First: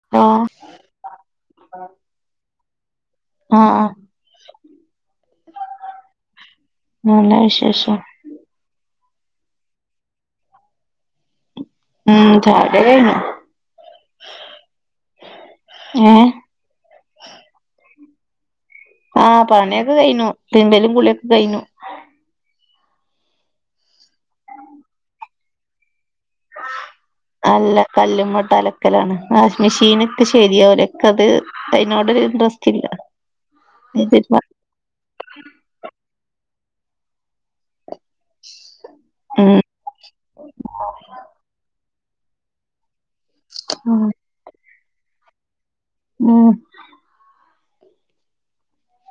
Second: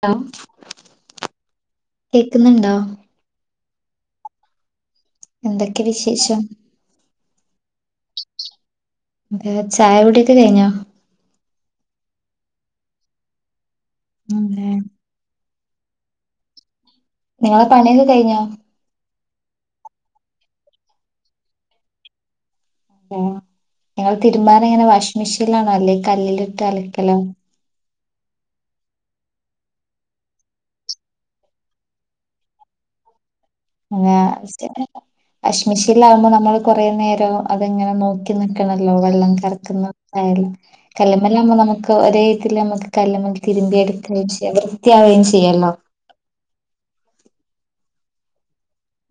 Law hello കേക്കുന്നുണ്ടോ? ആഹ് ആഹ് എന്തൊക്കെയാ വിശേഷം നല്ല വിശേഷം എന്ത്‌ ചായ കുടിയൊക്കെ കഴിഞ്ഞോ? ഉം ചായ കുടിയൊക്കെ കഴിഞ്ഞു. ഉം ലേ ഏ നിങ്ങളെ പണിയൊക്കെ കഴിഞ്ഞോ? ആ പണിയൊക്കെ കഴിഞ്ഞു തിരുമ്പലും കുളിയൊക്കെ കഴിഞ്ഞു. ആഹ് നിങ്ങള് തിരുമ്മാൻ എങ്ങനാ വാഷിംഗ് മിഷീനിലാണോ അല്ലെ കല്ലേലിട്ട് അലക്കലോ? അല്ല കല്ലുമ്മട്ട് അലക്കലാണ് വാഷിംഗ്‌ മിഷീനിട്ട് ശരിയാവൂല്ല ഇക്ക് അത് അയിനോട് ഒരു ഇൻട്രസ്റ്റ് ഇല്ല. ആ വാഷിംഗ്‌ മിഷീനിൽ ആവുമ്പോ നമ്മള് കൊറെ നേരം അതിങ്ങനെ നോക് നോക്കി നിക്കണല്ലോ വെള്ളം കറക്കുന്ന [unintelligible] കല്ലുമേലാവുമ്പോ നമുക്ക് ഒരേ ഇതിലങ്ങ് കല്ലുമ്മേൽ തിരുമ്പി ഉം എടുക്കുകയും ചെയ്യാം വൃത്തിയാവുകയും ചെയ്യൂല്ലോ ഉം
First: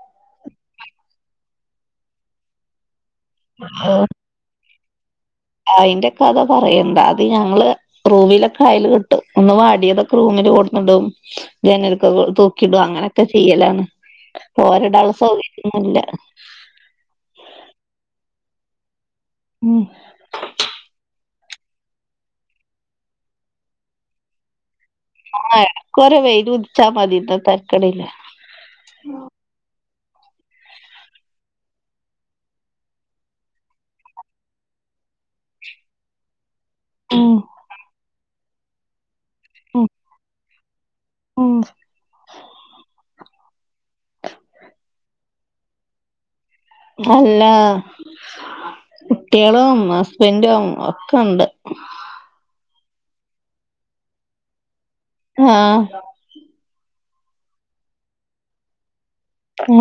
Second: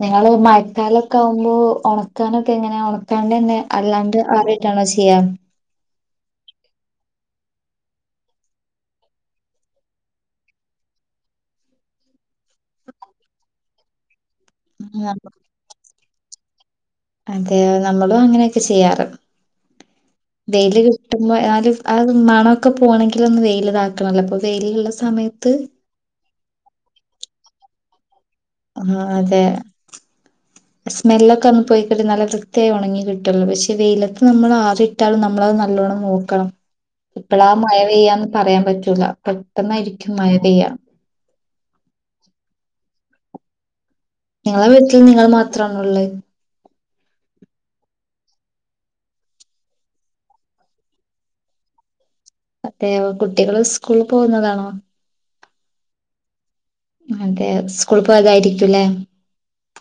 നിങ്ങള് മഴക്കാലൊക്കെ ആവുമ്പോ ഒണക്കാനൊക്കെ എങ്ങനെയാ ഒണക്കാണ്ട് തന്നെ അല്ലാണ്ട് ട്ടാണോ ചെയ്യാ അയിന്റെ കഥ പറയെണ്ട അത് ഞങ്ങള് റൂമിലൊക്കെ അയല് കെട്ടും ഒന്ന് വാടിയതൊക്കെ റൂമിൽ ലോട്ട് കെടന്നിടും ജനൽക്കെ തൂക്കിടും അങ്ങനെയൊക്കെ ചെയ്യലാണ് തോരടാള്ള സൗകര്യൊന്നുല്ല അതെയോ നമ്മളും അങ്ങനെയെക്കെ ചെയ്യാറ് ഉം വെയില് കിട്ടുമ്പോ ആ ഒരു മണൊക്കെ പോവണെങ്കിൽ ഒന്ന് വെയില് ഇതാക്കണല്ലോ അപ്പൊ വെയിലുള്ള സമ ആ എടക്കൊരു വെയിലുദിച്ചാ മതി ഇന്ന് തരക്കേടില്ല ആ അതെ സ്മെല്ലൊക്കെ ഒന്ന് പോയിക്കിട്ടി നല്ല വൃത്തിയായി ഉണങ്ങി കിട്ടുള്ളൂ പക്ഷെ വെയിലത്ത് നമ്മൾ ആറിട്ടാലും നമ്മള നല്ലോണം നോക്കണം ഉം എപ്പളാ മഴ പെയ്യാന്ന് പറയാൻ പറ്റൂല ഉം പെട്ടെന്നായിരിക്കും മയ പെയ്യാ ഉം നിങ്ങളെ വീട്ടിൽ നിങ്ങൾ മാത്രണോ ഉള്ളത് അല്ല കുട്ടിആളും ഹസ്ബൻഡും ഒക്കെ ഉണ്ട് അതെ കുട്ടികള് സ്കൂളിൽ പോകുന്നതാണോ ആഹ് അതെ സ്കൂൾ പോയതായിരിക്കുംല്ലേ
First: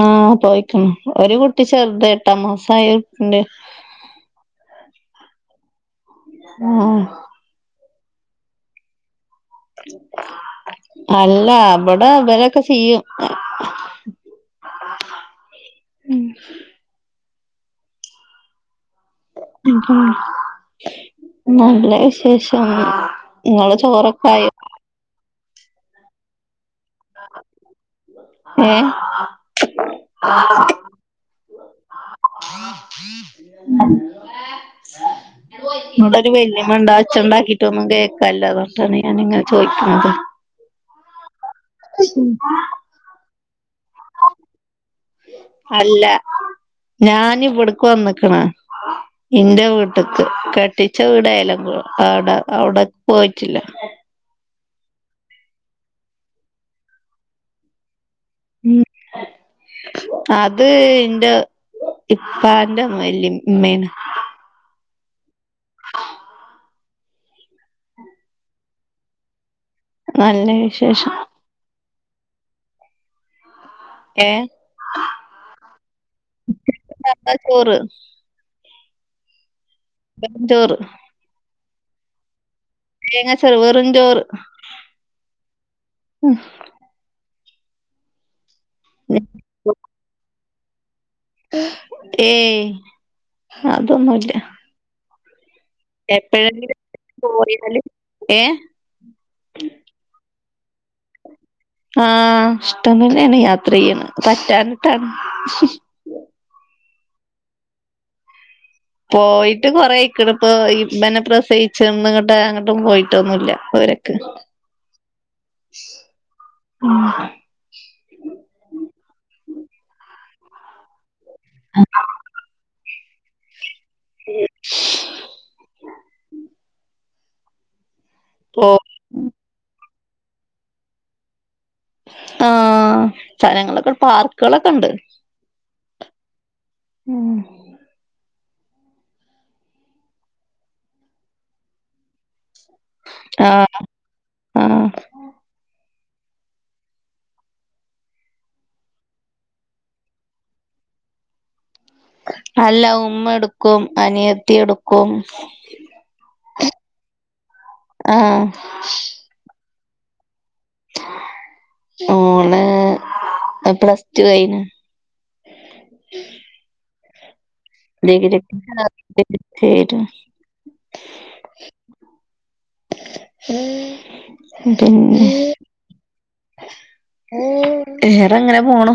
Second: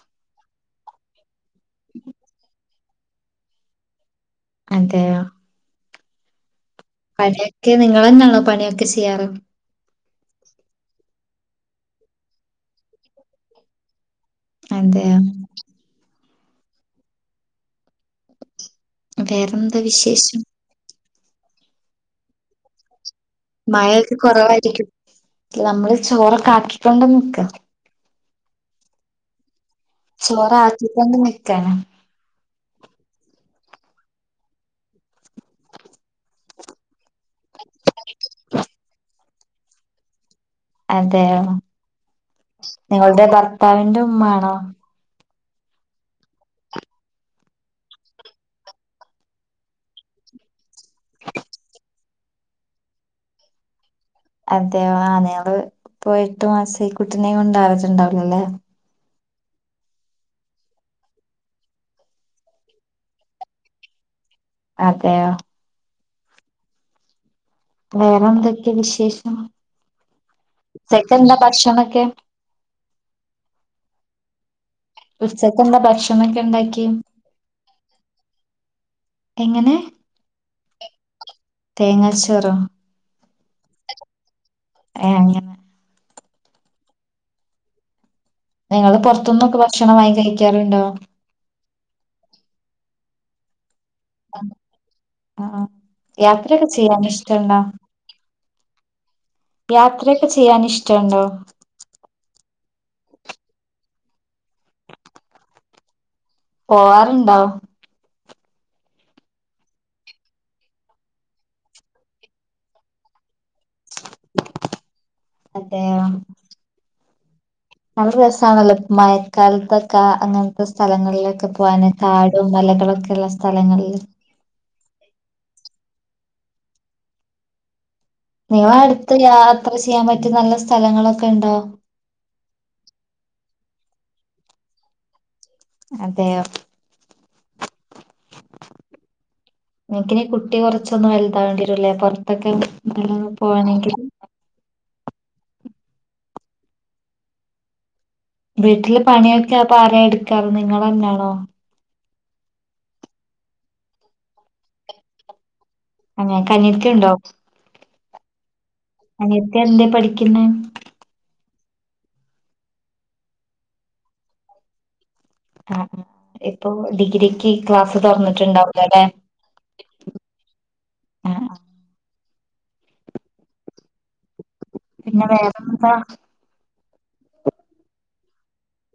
ആഹ് പോയക്കാണ് ഒരു കുട്ടി ചെറുത് എട്ടാം മാസ ആയിട്ടുണ്ട് അതേയെ ആഹ് പണിയൊക്കെ നിങ്ങൾ തന്നാണോ പണിയൊക്കെ ചെയ്യാറ് അല്ല ഇവിടെ ഇവരൊക്കെ ചെയ്യും അതെയെ ഉം വേറെന്താ വിശേഷം? നല്ല വിശേഷം ഇങ്ങളെ ചോറൊക്കെ ആയോ? ഇല്യ അമ്മള് ചോറൊക്കെ ആക്കിക്കൊണ്ട് നിക്കാ ഏഹ് ചോറ് ആക്കിക്കൊണ്ട് നിക്കാണ്. ഉം ഇവടൊര് വല്യമ്മണ്ട്. അത് ഒച്ചണ്ടാക്കിട്ടൊന്നും കേൾക്കാല്ല. അതോണ്ടാണ് ഞാനിങ്ങനെ ചോയിക്ണത് അതെയൊ. നിങ്ങളുടെ ഭർത്താവിന്റെ ഉമ്മ ആണോ അല്ല ഞാനിവിടക്ക് വന്ന്ക്ണ് ഇന്റെ വീട്ടക്ക്. കെട്ടിച്ച വീട് [unintelligible] അവിടെ അവിടെ പോയിട്ടില്ല അതെയൊ ആ നിങ്ങള് ഇപ്പൊ എട്ടു മാസെ കുട്ടിനിം കൊണ്ട് [unintelligible] ഉം അത് ഇന്റെ ഇപ്പാന്റെ വല്‌യി മ്മേണ് അതെയോ ആ വേറെ എന്തൊക്കെ വിശേഷം നല്ല വിശേഷം ഉച്ചക്കന്താ ഭക്ഷണൊക്കെ ഏഹ്? ഉച്ചക്കെന്താ ഭക്ഷണക്കെ ഉണ്ടാക്കിയെ? സാദാ ചോറ് എങ്ങനെ വെറും ചോറ് തേങ്ങാച്ചോറോ [unintelligible] വെറുംഞ്ചോറ് ഏ അങ്ങനെ ഉംഹ് നിങ്ങള് പൊറത്തുന്നൊക്കെ ഭക്ഷണം വാങ്ങി കഴിക്കാറുണ്ടോ ഏയ്. അതൊന്നുല്ല ആ യാത്രയൊക്കെ എപ്പഴെങ്കിലും ചെയ്യാൻ ഇഷ്ടണ്ടോ തോന്ന്യാല്. ഏഹ് യാത്രയൊക്കെ ചെയ്യാൻ ഇഷ്ടണ്ടോ ആഹ് ഇഷ്ടം തന്നെണ് യാത്ര ചെയ്യണത് പറ്റാനിട്ടാണ് പോവാറുണ്ടൊ പോയിട്ട് കൊറെ അയ്ക്ണിപ്പൊ. ഇബനെ പ്രസവിച്ച് ന്ന് ഇങ്ങട്ടും അങ്ങട്ടും പോയിട്ടൊന്നുല്ല പൊരക്ക് അതെയോ [unintelligible] നല്ല രസാണല്ലോ മഴക്കാലത്തൊക്ക അങ്ങൻത്തെ സ്ഥലങ്ങളില് ക്കെ പോവാന്. കാടും മലകളൊക്കെ ഉള്ള സ്ഥലങ്ങളിൽ പോ നിങ്ങളെ അടുത്ത് യാത്ര ചെയ്യാൻ പറ്റിയ നല്ല സ്ഥലങ്ങളൊക്കെ ഉണ്ടോ ആഹ്. സ്ഥലങ്ങളൊക്കെ പാർക്കുകളൊക്കെ ഉണ്ട് അതെയോ ഉം നിൻക്കിനി കുട്ടി കൊറച്ചൊന്നു വലുതാവേണ്ടിവരുല്ലേ പുറത്തൊക്കെ [unintelligible] ആഹ് പോവാനായിട്ട് [unintelligible] ആഹ് വീട്ടില് പണിയൊക്കെ അപ്പൊ ആരാ എടുക്കാറ്. നിങ്ങളന്നാണോ? അല്ല ഉമ്മ എടുക്കും അനിയത്തി എടുക്കും നിങ്ങക്കനിയത്തി ഉണ്ടോ ആഹ് അനിയത്തി എന്തെ പഠിക്കുന്നെ ഓള് പ്ലസ് ടു കഴിഞ്ഞ് ആഹ് ഇപ്പോ ഡിഗ്രിക്ക് ക്ലാസ് തുറന്നിട്ടുണ്ടാവൂലോ അല്ലെ ഡിഗ്രിക്ക് ആഹ് [unintelligible] പിന്നെ വേറെന്താ [unintelligible] അങ്ങനെ പോണു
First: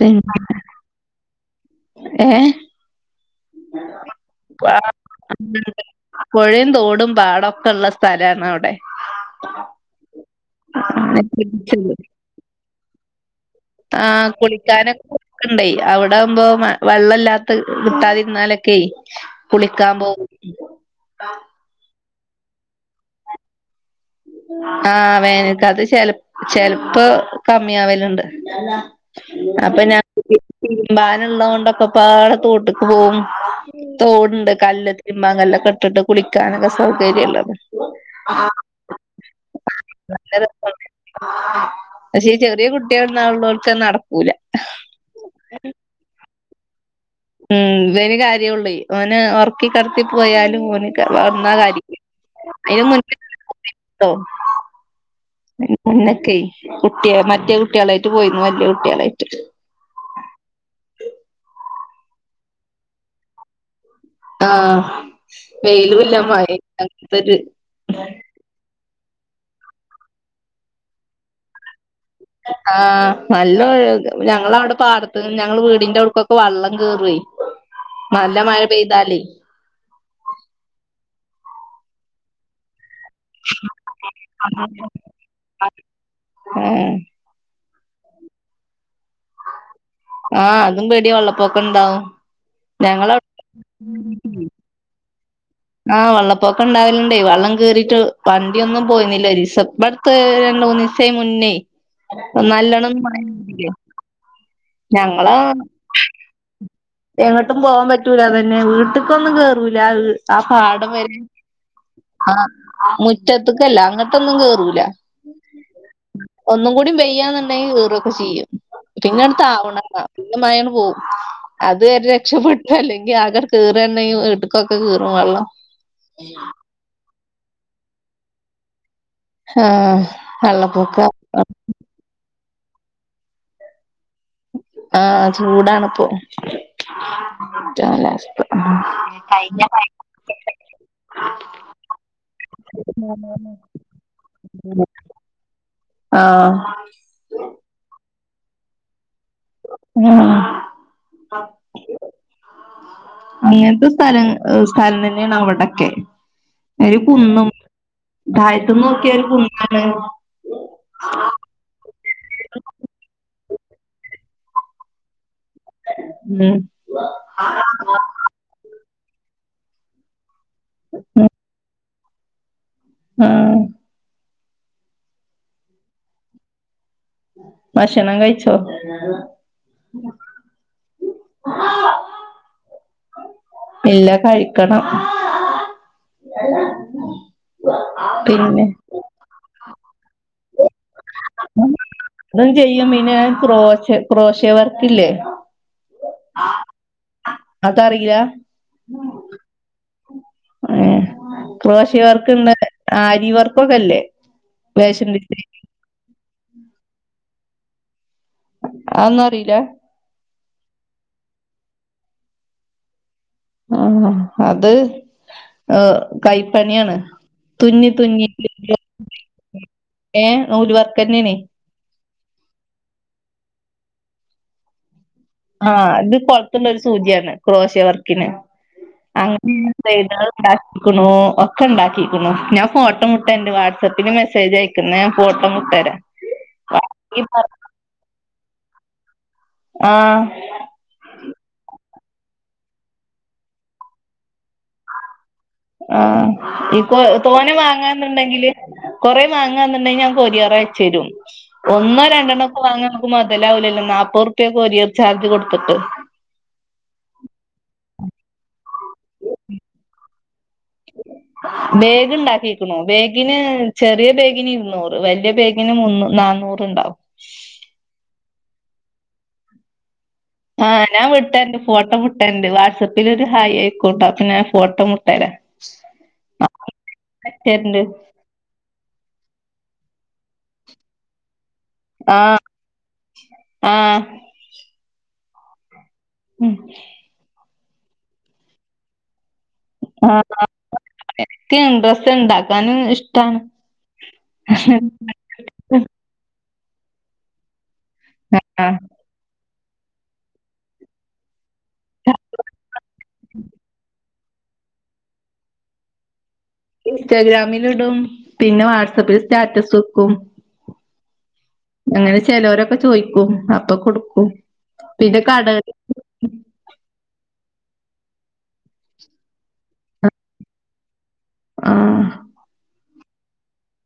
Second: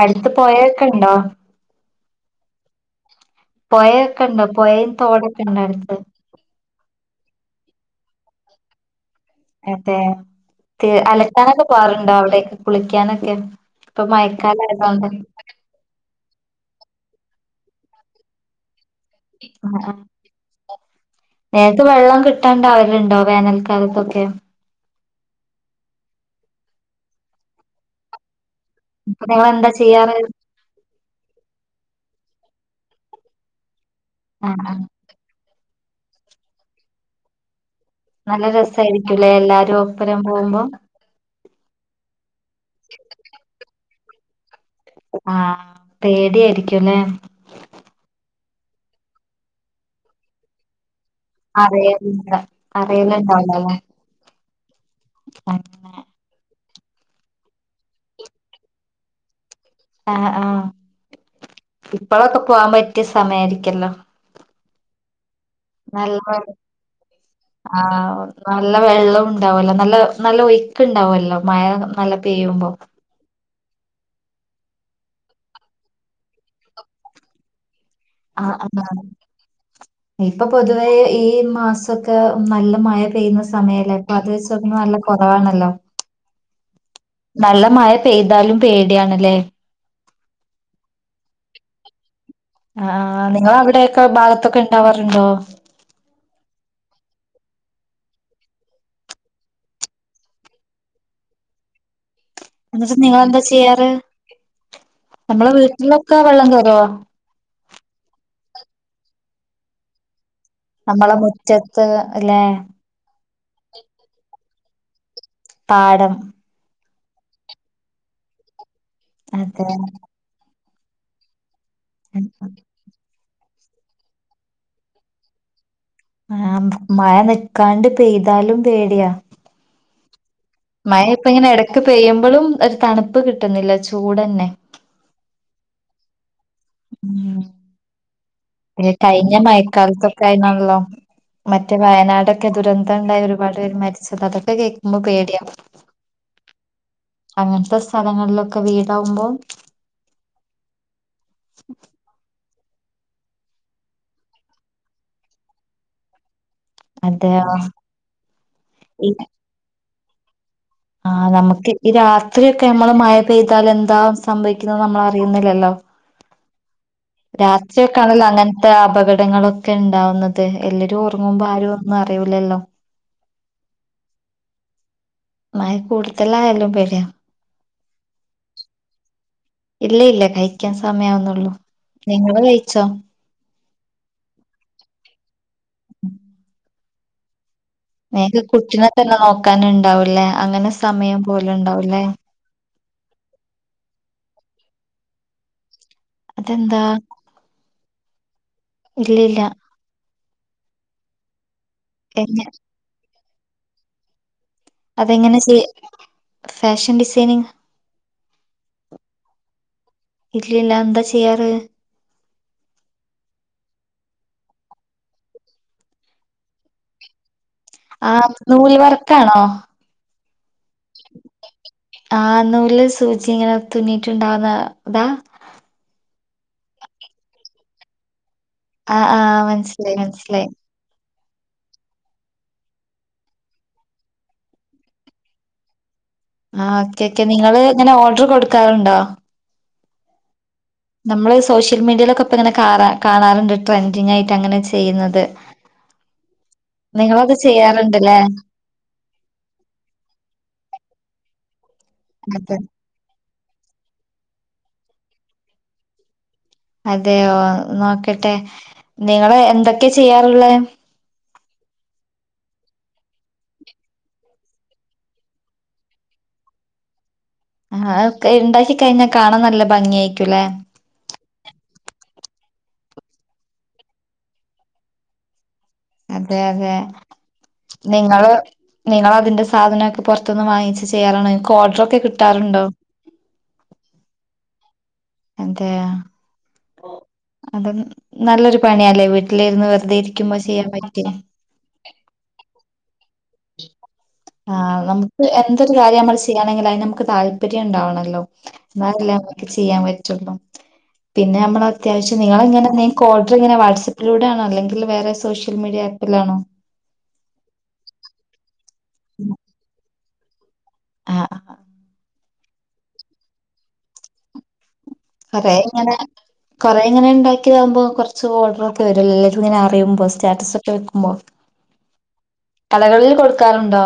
അടുത്ത് പിന്നെ പൊയൊക്കെ ഉണ്ടോ ഏഹ് പൊയൊക്കെ ഉണ്ടോ പൊയയും തോടൊക്കെ ഉണ്ടോ അടുത്ത് പുഴയും തോടും പാടം ഒക്കെള്ള സ്ഥലാണ് അവിടെ അതെ. ക് അലക്കാനൊക്കെ പോവല്ണ്ടോ അവിടേക് കുളിക്കാനൊക്കെ ഇപ്പൊ ആഹ് മഴക്കാലം കുളിക്കാനൊക്കെ ആയതുകൊണ്ട് പോക്ക്ണ്ടേ. അവിടെ ആവുമ്പോ വെള്ളല്ലാ കിട്ടാതിരുന്നാലൊക്കെ ആ ആ കുളിക്കാൻ പോകും. കിട്ടാണ്ടാവല്ണ്ടോ വേനൽക്കാലത്തൊക്കെ വേനൽ കാലത്ത് ചെ ചെൽപ്പോ കമ്മി ആവലുണ്ട്. അപ്പൊ നിങ്ങൾ എന്താ അപ്പൊ ഞാൻ ചെയ്യാറ് തിരുമ്പാൻ ഉള്ളകൊണ്ടൊക്ക പാ തോട്ട്ക്ക് പോവും ആ തോട്ണ്ട് ആ കല്ല് തിരുമാം കല്ല് കെ ഇട്ടിട്ട് കുളിക്ക നല്ല രസാ [inaudible] പക്ഷേ ചെറിയ കുട്ടികൾ നൊള്ളൊണ്ട് ക്കാ നടക്കുല്ലാ. ആഹ് പേടിയായിരിക്കുല്ലേ മ് ഇവന് കാര്യോള് ഓനെ ഒർ ക്കികെടത്തി പോയാലും ഓന് വന്ന [unintelligible] അറിയലില്ല അയിന് മുന്നേ അറിയലുണ്ടാവില്ലല്ലേ [unintelligible] അങ്ങനെ മന്നക്കെ കുട്ടിയ മറ്റേ കുട്ടികളായിട്ട് പോയിരുന്നു വല്യ കുട്ടികളായിട്ട് ഇപ്പോളോക്കെ പോവാൻ പറ്റിയ സമയാരിക്കല്ലോ ആഹ് വെയിലുല്ലാ നല്ല മഴെ ഇല്ലാത്തൊരു ആഹ് നല്ല വെള്ളം ഉണ്ടാവല്ലോ നല്ല നല്ല ഒയ്ക്ക് ഉണ്ടാവല്ലോ മഴ നല്ല പെയ്യുമ്പോ ആഹ് നല്ല ഞങ്ങളവിടെ പാടത്ത് ഞങ്ങൾ വീടിന്റെ അടുക്കൊക്കെ വെള്ളം കേറൊയ് ആഹ് ഇപ്പൊ പൊതുവെ ഈ ഈ മാസൊക്കെ നല്ല മഴ പെയ്യുന്ന സമയല്ലേ അപ്പൊ അത് വെച്ച് നോക്കുമ്പോ നല്ല കൊറവാണല്ലോ. ആ നല്ല മഴ പെയ്താലും പേടിയാണ് ല്ലേ ആഹ് അതും പേടിയ വള്ളപൊക്കം ണ്ടാവും ആഹ് നിങ്ങൾ അവിടൊക്കെ ഭാഗത്തൊക്കെ ഇണ്ടാവാറുണ്ടോ? ആഹ് വള്ളപ്പൊക്കം ഇ ണ്ടാവലുണ്ടേ വെള്ളം കേറിയിട്ട് വണ്ടിയൊന്നും പോയിന്നില്ല ഒരീസം ബട്ത് രണ്ടു മൂന്നീസം മുന്നേ നല്ലോണം എന്നിട്ട് മയ നിങ്ങളെന്താ പെയ്തില്ലേ ചെയ്യാറ് നമ്മളെ വീട്ടിലൊക്കെ വെള്ളം കേറുവാ എങ്ങോട്ടും പോവാൻ പറ്റൂലതന്നെ വീട്ട്ക്കൊന്നും കേറൂല. ആ പാടം നമ്മളെ വരെ മുറ്റത്ത് ആ അല്ലെ മുറ്റത്ത്ക്കല്ല അങ്ങട്ടൊന്നും കേറൂല. പാടം പെയ്യാന്നുണ്ടെങ്കി കേറോക്കെ ചെയ്യും. പിന്നെ ആണ്ട് അതെ താവ്ണ ണാ പിന്നെ മയാണ്ട് പോവും. അതുവരെ രക്ഷപ്പെട്ടു അല്ലെങ്കി ആകെ കേറങ്കിൽ വീട്ടക്കൊക്കെ കേറും വെള്ളം. ആ മഴ നിക്കാണ്ട് പെയ്താലും പേടിയാ ആഹ മഴ ഇപ്പ ഇങ്ങനെ എടക്ക് പെയ്യുമ്പോഴും ഒരു തണുപ്പ് കിട്ടുന്നില്ല ചൂ ആഹ ചൂടാണ് പ്പൊ അ കഴിഞ്ഞ മയക്കാലത്തൊക്കെ അയിനല്ലോ മറ്റേ വയനാടൊക്കെ ദുരന്തം ഉണ്ടായി ഒരുപാട് പേര് മരിച്ചത് അതൊക്കെ കേക്കുമ്പോ പേടിയ ആഹ അങ്ങനത്തെ സ്ഥലങ്ങളിലൊക്കെ വീടാവുമ്പോ മ് ഇങ്ങനത്തെ സ്ഥലം സ്ഥലം തന്നെയാണ് അവിടൊക്കെ ഒര് അതെയ കുന്നും തായത്ത് നോക്കിയ ഒരു കുന്നാണ് ആ നമുക്ക് ഈ രാത്രിയൊക്കെ നമ്മള് മഴ പെയ്താൽ എന്താ ഉം രാത്രിയക്കെ ആണെല്ലോ അങ്ങനത്തെ അപകടങ്ങളൊക്കെ ഉണ്ടാവുന്നത്. അതെ എല്ലരും ഒർങ്ങുമ്പോ ആരും ഒന്നും അറിയൂല്ലല്ലോ ആ മഴ കൂടുതല ആയാലും പേടിയാ ബഷണം കഴിച്ചോ? ഇല്ല ഇല്ല കഴിക്കാൻ സമയവുന്നുള്ളൂ നിങ്ങള് കഴിച്ചോ ഇല്ല കഴിക്കണം. നിക്ക് പിന്നെ കുട്ടിനെക്കെ നോക്കാന്ണ്ടാവുലേ അങ്ങനെ സമയം പോല്ണ്ടാവൂലേ അതും ചെയ്യും പിന്നെ ക്രോശ ക്രോശേവർക്കല്ലേ അതെന്താ അതറിയില്ല ഇല്ലല്ല ഏ ക്രോശ വർക്ക് എങ്ങ ന്ന് ആരിവർക്കൊക്കെല്ലേ അതെങ്ങനെ ചെ ഫാഷൻ ഡിസൈനിങ് ആ ഒന്നുറീല ഇല്ലല്ല എന്താ ചെയ്യാറ് ആ അത് ഏ കൈപ്പണ്യാണ് ആ നൂല് വർക്കാണോ ഏ നൂൽ വർക്കെന്നേണ് ആ നൂല് സൂചിങ്ങനെ തുന്നിട്ടുണ്ടാവുന്ന അതാ ആ ത് കൊളത്തുള്ളൊരു സൂച്യാണ് ക്രോഷ്യ വർക്കിന് ആ ആ അങ്ങനെ മനസ്സിലായി ചെയത മനസ്സിലായി [unintelligible] ണൂ ഒക്കെ ഇണ്ടാക്കിക്ക്ണു ഞാൻ ഫോട്ടോ വിട്ടെരൻ്റ് വാട്സപ്പിൽ മെസ്സേജ് അയക്ക് ന്ന ഞാ ഫോട്ടം വിട്ടരാ ആ ഓക്കെ ക്കെ നിങ്ങള് ഇങ്ങനെ ഓർഡർ കൊട്ക്കാറ്ണ്ടോ ആ പ്പക്കങ്ങനെ കാണാ കാണാനിങ്ങ് ട്രെൻഡിങ്ങായിട്ട ങ്ങനെ ചെയ്യുന്നത് ആ പ്പോ നിങ്ങളത് തോനെ ചെയ്യാറുണ്ടല്ലേ വാങ്ങന്ന്ണ്ടെങ്കില് കുറെ വാങ്ങാന്നുണ്ടെങ്കിൽ ഞ ക്കൊരിയറയ്ച്ചെരും ഒന്നോ അതെ രണ്ടെണൊക്കെ വാങ്ങാനിക്കുമ്പോ മ തലാവൂലല്ലോ നാപോർപ്യ കൊരിയർ ചാർജ് കൊട്ത്തിട്ട് അതെയോ നോക്കട്ടെ നിങ്ങള് എന്തൊക്കെ ചെയ്യാറുള്ളെ ബേഗ് ഇണ്ടാക്കിക്ക്ണ് ബേഗിന് ചെറിയ ബേഗിന് ഇരുന്നൂറ് വെല്ല്യ ബേഗിന് മുന്നു നാ ന്നൂറ്ണ്ടാവും ആ ഒക്കെ ഇണ്ടാക്കി കഴിഞ്ഞാ കാണാൻ നല്ല ഭംഗിയാ ആ ഞാൻ വിട്ടര്ൻ്റ് ഫോട്ടോ വി ട്ടണ്ട് വാട്‌സപ്പിലൊരു ഹായ് ആയിക്കോട്ടോ അപ്പോ ഞാ ഫോട്ടം വിട്ടരാ അതെ അതെ അയച്ചരണ്ട് നിങ്ങള് നിങ്ങളതിന്റെ സാധനൊക്കെ പൊർത്ത്ന്ന് വാങ്ങിച്ച് ചെയ്യാറാണോ ക്കൊർഡറൊക്കെ ആഹ് കിട്ടാറുണ്ടോ ആഹ് അതേയാ ഉം അത് നല്ലൊരു പണിയാലേ വി ട്ടിലിര്ന്ന് വെർതെ ആഹ് ഇരിക്കുമ്പോ ചെയ്യാൻ പറ്റ്യേ ഇക്ക് ഡ്രസ്സ് ഇണ്ടാക്കാനും ഇഷ്ടാണ് ആ നമ്ക്ക് എന്തൊരു കാര്യം നമ്മൾ ചെയ്യണെങ്കില് അയ്ന് നമ്ക്ക് താല്പര്യണ്ടാവണം ണല്ലോ ആഹ് എന്നാലല്ലേ നമ്മക്ക് ചെയ്യാൻ പറ്റൊള്ളൂ പിന്നെ മ്മളെ അത്യാവശ്യം നിങ്ങളങ്ങനെ നിങ്ങക്ക് ഓഡറിങ്ങനെ വാട്സപ്പിലൂടെയാണോ അല്ലെങ്കിൽ വേറെ സോഷ്യൽ മീഡിയ ആപ്പിലാണോ ഇൻസ്റ്റാഗ്രാമിൽ ഇടും പിന്നെ വാട്സാപ്പിൽ സ്റ്റാറ്റസ് വെക്കും ആ ആ ങ്ങനെ ചെലോരൊക്കെ ചോയ്ക്കും അപ്പൊ കൊട്ക്കും അതേ ഇങ്ങനെ കൊറേ ഇങ്ങനെ ഇണ്ടാക്കിയതാകുമ്പോ കൊറച്ച് ഓർഡറൊക്കെ വരും ല്ല ങ്ങനെ അറിയുമ്പോ സ്റ്റാറ്റസൊക്കെ വെക്കുമ്പോ ആ കടകളിൽ കൊട്ക്കാറുണ്ടോ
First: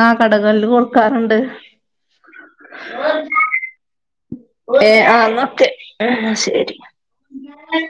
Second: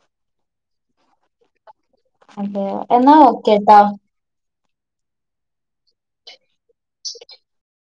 ആ കടകളില് കൊട്ക്കാറ്ണ്ട് അതെയൊ എന്നാ ഓക്കേട്ടാ ഏ ആ ന്നാ ഓക്കേ ആ ശെരി